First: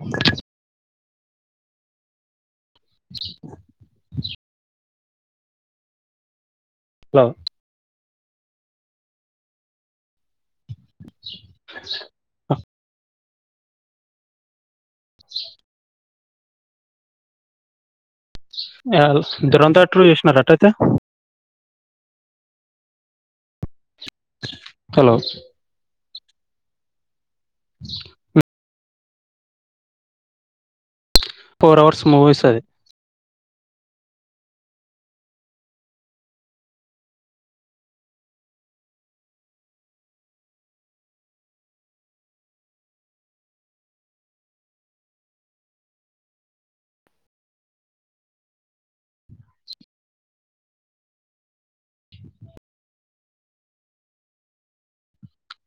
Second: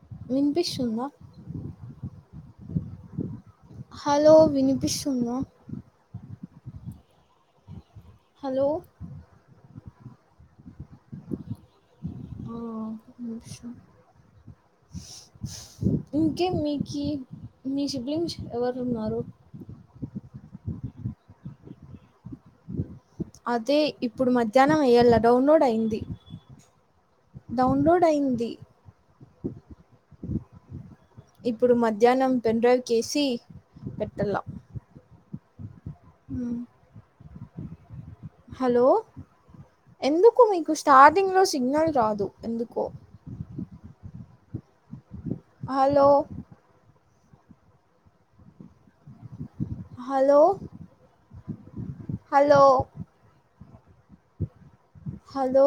ఉ వినిపిస్తుంద హలో వినిపిస్తుందా? Hello hello [unintelligible] [unintelligible] ఇంకేం మీకి మీ [unintelligible] ఎవరున్నారు? [unintelligible] అదే ఇప్పుడు మధ్యనం హలో వెయ్యేల్లా డౌన్లోడ్ అయింది డౌన్లోడ్ అయింది ఇప్పుడు ఫోర్ అవర్స్ మధ్యానం మూవీస్ అది పెన్ డ్రైవ్కిసి పెట్టల అ హలో ఎందుకో మీకు స్టార్టింగ్లో సిగ్నల్ రాదు ఎందుకో hello hello hello hello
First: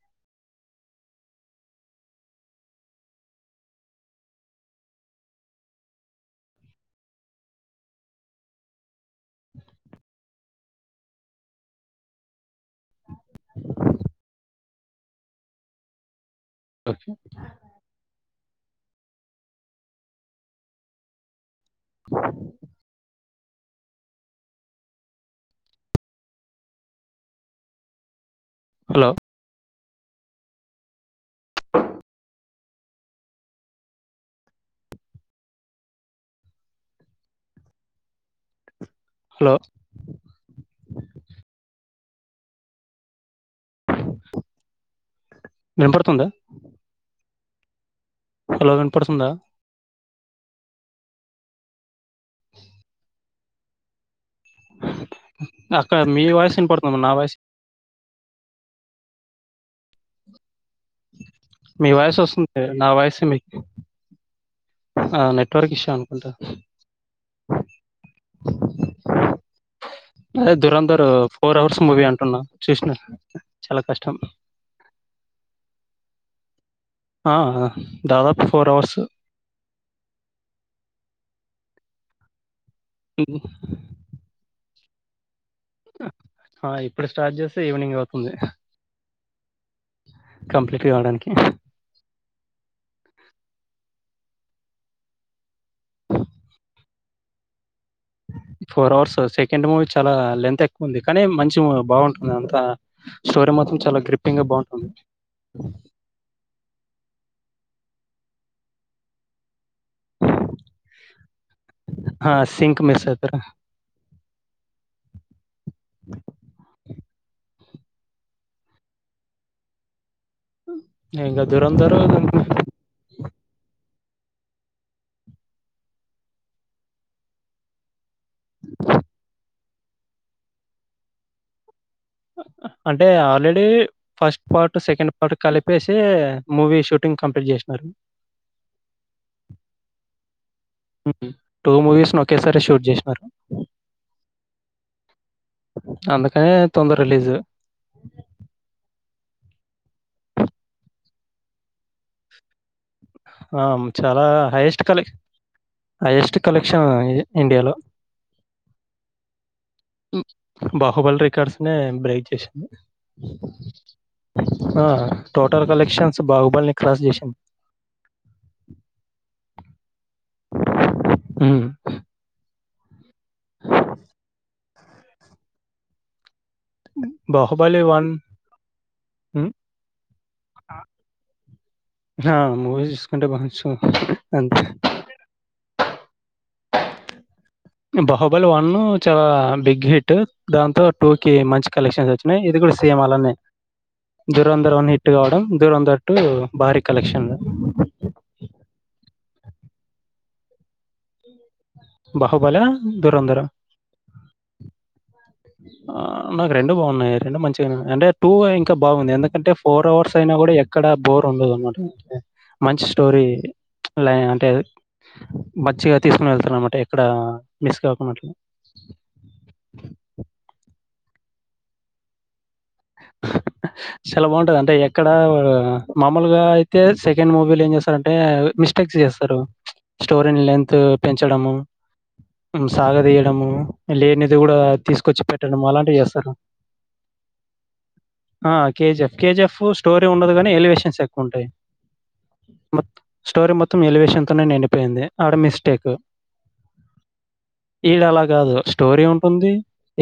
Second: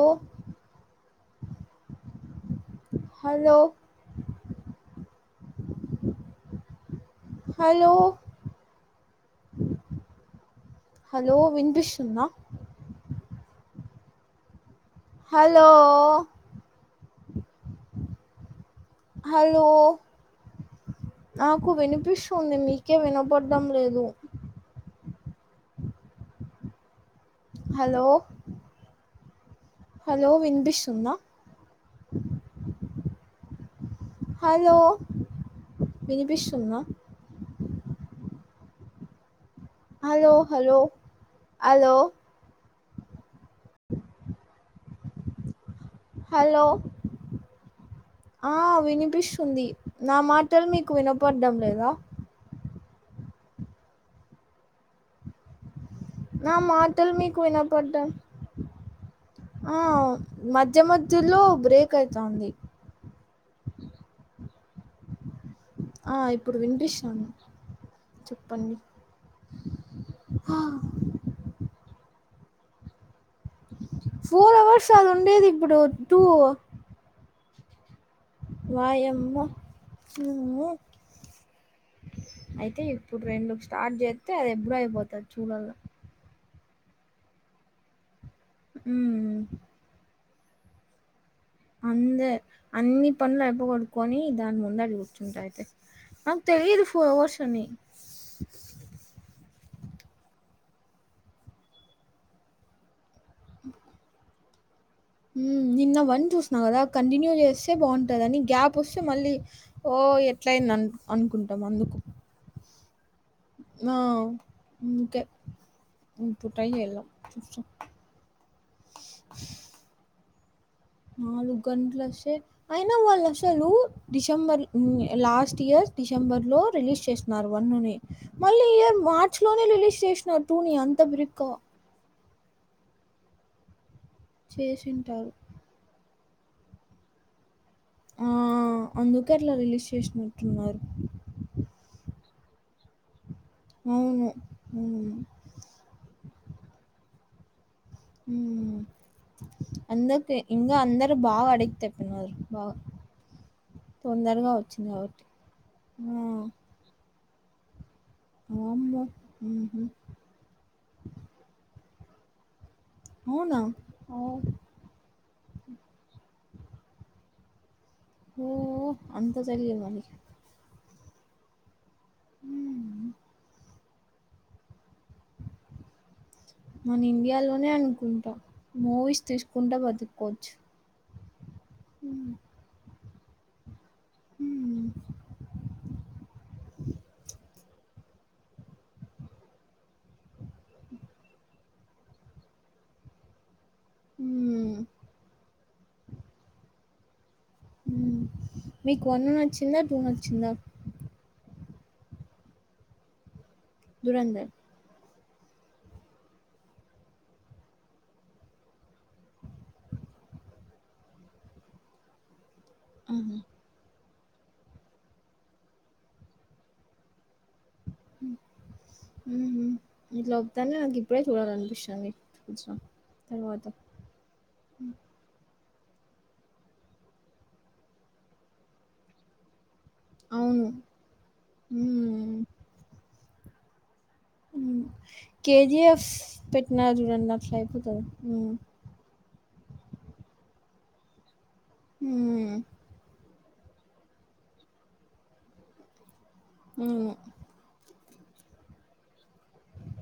hello hello hello వినిపిస్తుంద హలో స హలో నాకు వినిపిస్తుంది మీకే [unintelligible] [unintelligible] లేదు హలో హలో హలో వినిపిస్తుంద ఆ హలో వినిపిస్తుంద హలో హలో హలో హలో వినపడుతుందా హలో ఆ హలో వినపడుతుందా వినిపిస్తుంది నా మాటలు మీకు వినపడ్డం లేదా [unintelligible] నా నా మాటల్ వాయిస్ మీకు [unintelligible] ఆ మధ్య మధ్యలో మీ బ్రేక్ వాయిస్ అయితంది వస్తుంది నా వాయిసే [unintelligible] [unintelligible] ఆ అనుకుంటా ఇప్పుడు [unintelligible] చెప్పండి అదే దురంధర్ ఫోర్ అవర్స్ మూవీ అంటున్నా చూసి [unintelligible] ఫోర్ అవర్స్ అది ఉండేది ఇప్పుడు టూ ఆ దాదాపు ఫో వాయమ్మ అయితే ఇప్పుడు రెండ్కి స్టార్ట్ చేస్తే అది [unintelligible] అయిపోతది చూడల ఆ ఇప్పుడు స్టార్ట్ చేస్తే ఈవినింగ్ అవుతుంది ఉమ్ కంప్లీట్ కావడానికి అందే అన్ని పనులు అయిపోగొడుటుకొని దాని ముందడ కూర్చుంట అయితే నాకు తెలిదు ఫోర్అవర్స్ అనీ ఫోర్ అవర్స్ సెకండ్ మూవీ చాలా లెంత్ ఎక్కువ ఉంది కానీ మంచి మూవీ బాగుంటుంది అంతా స్టోరీ మాత్రం చాలా గ్రిప్పింగ్ గా బాగుంటుంది నిన్న వన్ చూసినా కదా కంటిన్యూ చేస్తే బాగుంటుందని గ్యాప్ వస్తే మళ్ళీ ఓ ఎట్ల అయింది అనుకుంటాం అందుకు హ సింక్ మిస్ అయితార ఆ అందుకే ఇప్పుడు ట్రై చేయాలా ఇంక నాలుగు 'దురంధర్' గంటలసేప్ అయినా వాళ్ళ అసలు డిసెంబర్ లాస్ట్ ఇయర్ డిసెంబర్ లో రిలీజ్ చేసినారు వన్నుని మళ్ళీ ఈ ఇయర్ మార్చి లోనే రిలీజ్ చేసినారు టూనీ అంత బ్రిక్ గా అంటే ఆల్రెడీ ఫస్ట్ పార్ట్ సెకండ్ చేసుంటారు. పార్ట్ కలిపి ప్పేసే మూవీ షూటింగ్ కంప్లీట్ చేసినారు ఆ అందుకే అట్లా రిలీజ్ చేసినట్టున్నారు టూ మూవీస్ ను ఒకేసారి షూట్ చేసినారు అవును ఉ అందుకనే తొందర రిలీజ్ ఉమ్ అందుకే ఇంకా అందరు బాగా పడిక్టైపోయినారు బాగా ఆ చాలా తొందరగా హైయెస్ట్ వచ్చింది కలె కాబట్టి. ఆ! హైయెస్ట్ కలెక్షన్ ఇండియాలో వామ్మో ఊ హు బాహుబలి రికార్డ్స్ నే బ్రేక్ చేసింది అవునా ఓ ఆ టోటల్ కలెక్షన్స్ బాహుబలిని క్రాస్ చేసింది ఓ అంత చలియ మనకి ఉ హ్మ్. మన ఇండియాలోనే 'బాహుబలి అనుకుంటా మూవీస్ హ్మ్. తీసుకుంటా బతుకోవచ్చు ఆ మూవీ చూసుకుంట బాగుచ్చు అంతే హ్మ్. బాహుబలీ వన్ చాలా బిగ్ హిట్ దాంతో టూ కి మంచి కలెక్షన్స్ వచ్చినాయి ఇది కూడా సేమ్ అలానే దూరంధర్ హ్మ్. వన్ హిట్ కావడం దూరంధర్ టు భారీ కలెక్షన్లు మీకు వన్ నచ్చిందా టూ నచ్చిందా బహుబలా దురంధరా దురంధర్ నాకు రెండు బాగున్నాయి రెండు మంచిగా అంటే టూ ఇంకా బాగుంది ఎందుకంటే ఫోర్ అవర్స్ అయినా కూడా ఎక్కడ బోర్ ఉండదు అన్నమాట మంచి స్టోరీ ఆహా! అ అంటే మచ్చిగా తీసుకుని వెళ్తారు అనమాట ఎక్కడ మిస్ కాకుండా అట్లా. ఉహు ఇట్లా చెప్తుంటే నాకు ఇప్పుడే చూడాలి అనిపిస్తుంది తెలుసా తర్వాత చాలా బాగుంటది అంటే ఎక్కడ మామూలుగా అయితే సెకండ్ మూవీలు ఏం చేస్తారంటే మిస్ స్టేక్స్ చేస్తారు స్టోరని అవును. లెంత్ పెంచడము హ్మ్. సాగదీయడము లేనిది కూడా తీసుకొచ్చి కే పెట్టడం జీ అలాంటివి ఎఫ్ చేస్తారు పెట్న జుడండి ఒకసారి అయిపోతాదేమో ఆ కేజిఎఫ్ కేజిఎఫ్ స్టోరీ ఉండదు కాని ఎలివేషన్స్ ఎక్కువ ఉంటాయి ఉం స్టోరీ మొత్తం ఎలివేషన్ తోనే నిండిపోయింది ఆడ మిస్టేక్ ఉం ఈడ అలా కాదు స్టోరీ ఉంటుంది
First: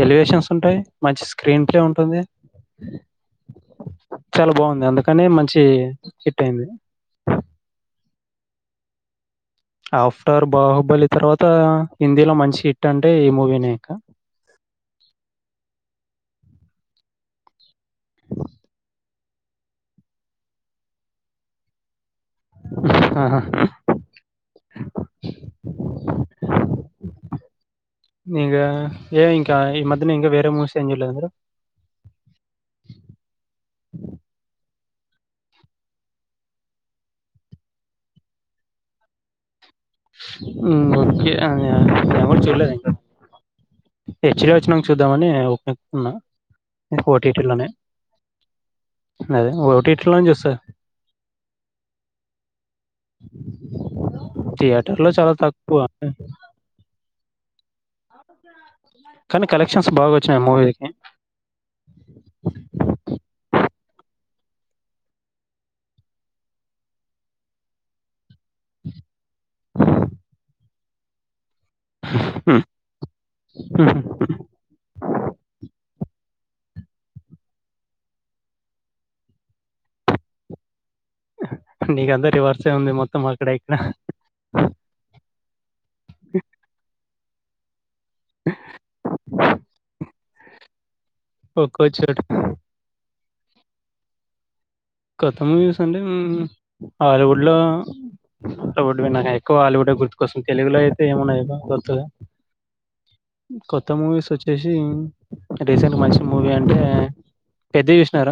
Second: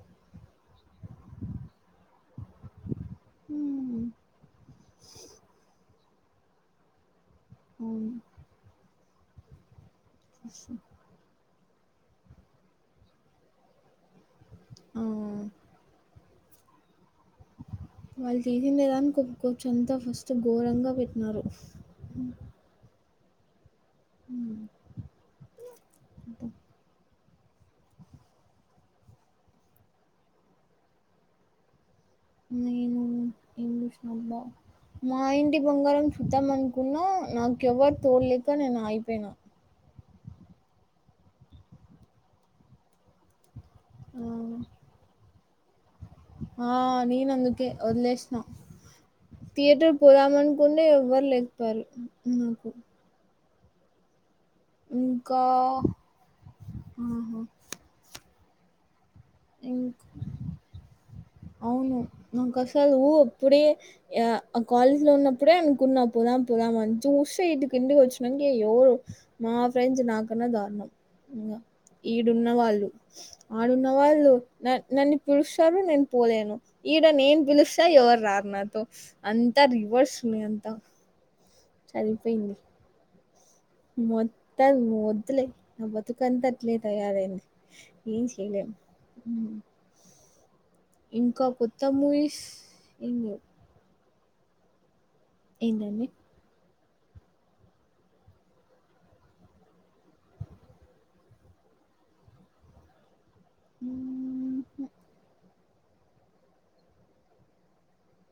ఎలివేషన్స్ ఉంటాయి మంచి స్క్రీన్ ప్లే ఉంటుంది హ్మ్. చాలా బాగుంది అందుకనే మంచి హిట్ అయింది అవును ఆఫ్టర్ బాహుబలి తర్వాత హిందీలో మంచి హిట్ అంటే ఈ మూవీనే ఇంక ఆ వాళ్ళు తీసిందే దానికే వచ్చి అంతా ఫస్ట్ ఘోరంగా పెట్టినారు ఉం ఆహా ఇంగా ఏ ఇంకా ఈ మధ్యన ఇంకా వేరే మూవీస్ ఏమ్ చుడలేదా మీరు నేను ఏమ్ చూసి నాబ్బ మా ఇంటి బంగారం చుద్దాం అనుకున్నా నాకెవరు తోడ్లేక నేను అగిపోయిన ఉం ఓకె ఎవరూ చుడలెద ఇంక ఆ హెచ్ డి వచ్చినక చూద్దామని పెతున్నా [unintelligible] ఆ నేను అందుకే వదిలేసినా అదే థియేటర్ ఓటీటీలోనే చూస్తా. పోదామనుకుంటే ఎవ్వరు లేకపోయారు నాకు ర్లో చాలా ఇంకా తక్కువ ఆహా కానీ కలెక్షన్స్ ఇంకా బాగా వచ్చినాయి మూవీకి అవును నాకు అసలు అప్పుడే ఆ కాలేజ్ లో ఉన్నప్పుడే అనుకున్నా పోదామ్ పోదామ్ అని చుస్తే ఇటు ఇంటికి వచ్చ అయ్యో అయ్యో మా ఫ్రండ్స్ నాకున్న దారుణం ఇంగ హ్మ్. ఈడున్నవాళ్ళు ఆడున్న హ్మ్. వాళ్ళు నా నన్న పిలిస్తురు నేను పోలేను ఈడ నేన్ పిలుస్తా ఎవరు రార్ నాతో అంతా రివెర్సె ఉన్నయ్ అంత నీక ఆంత రీవెర్సె ఉంది మొత్తం అక్కడ ఇక్కడ మొత్తం వద్దులే నా బతుకంతా అట్లే తయారైంది ఏం చెయ్లెమ్ ఇంకా కొత్త ఒక్కో చోట. మూవీస్ ఎం లెవ్ కోత్త మూవీస్ అంటే ఏంటండి? హాలివూడ్లో [unintelligible] అవుడ్వి నాకు ఎక్కువ హాలీవుడే గుర్తు కు వస్తుది తెలుగులో అయితే ఏమున్నాయ గుర్తుగా కొత్త మూవీస్ హ్మ్. వచ్చేసి రీసెంట్ మంచి మూవీ అంటే పెద్ది చూసినార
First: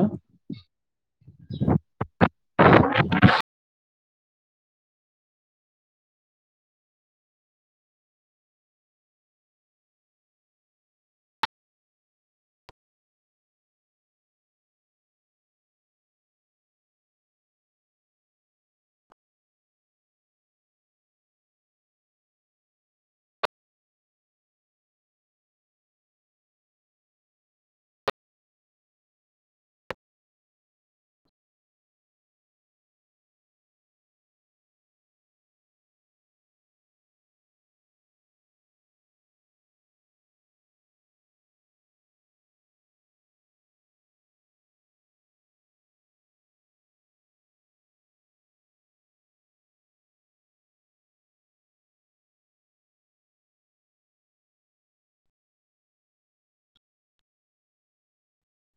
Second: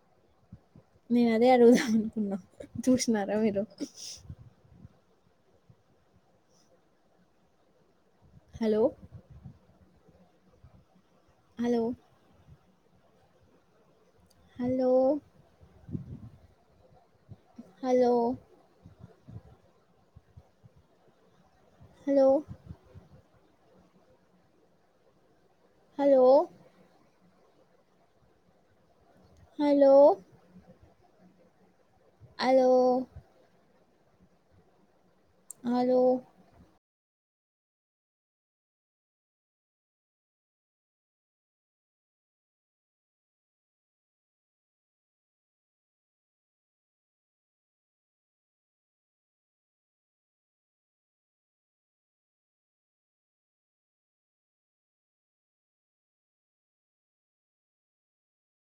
నేను అదే అడుగుదాం అనుకున్నా చూసినారా మీరు hello hello hello hello hello hello hello hello hello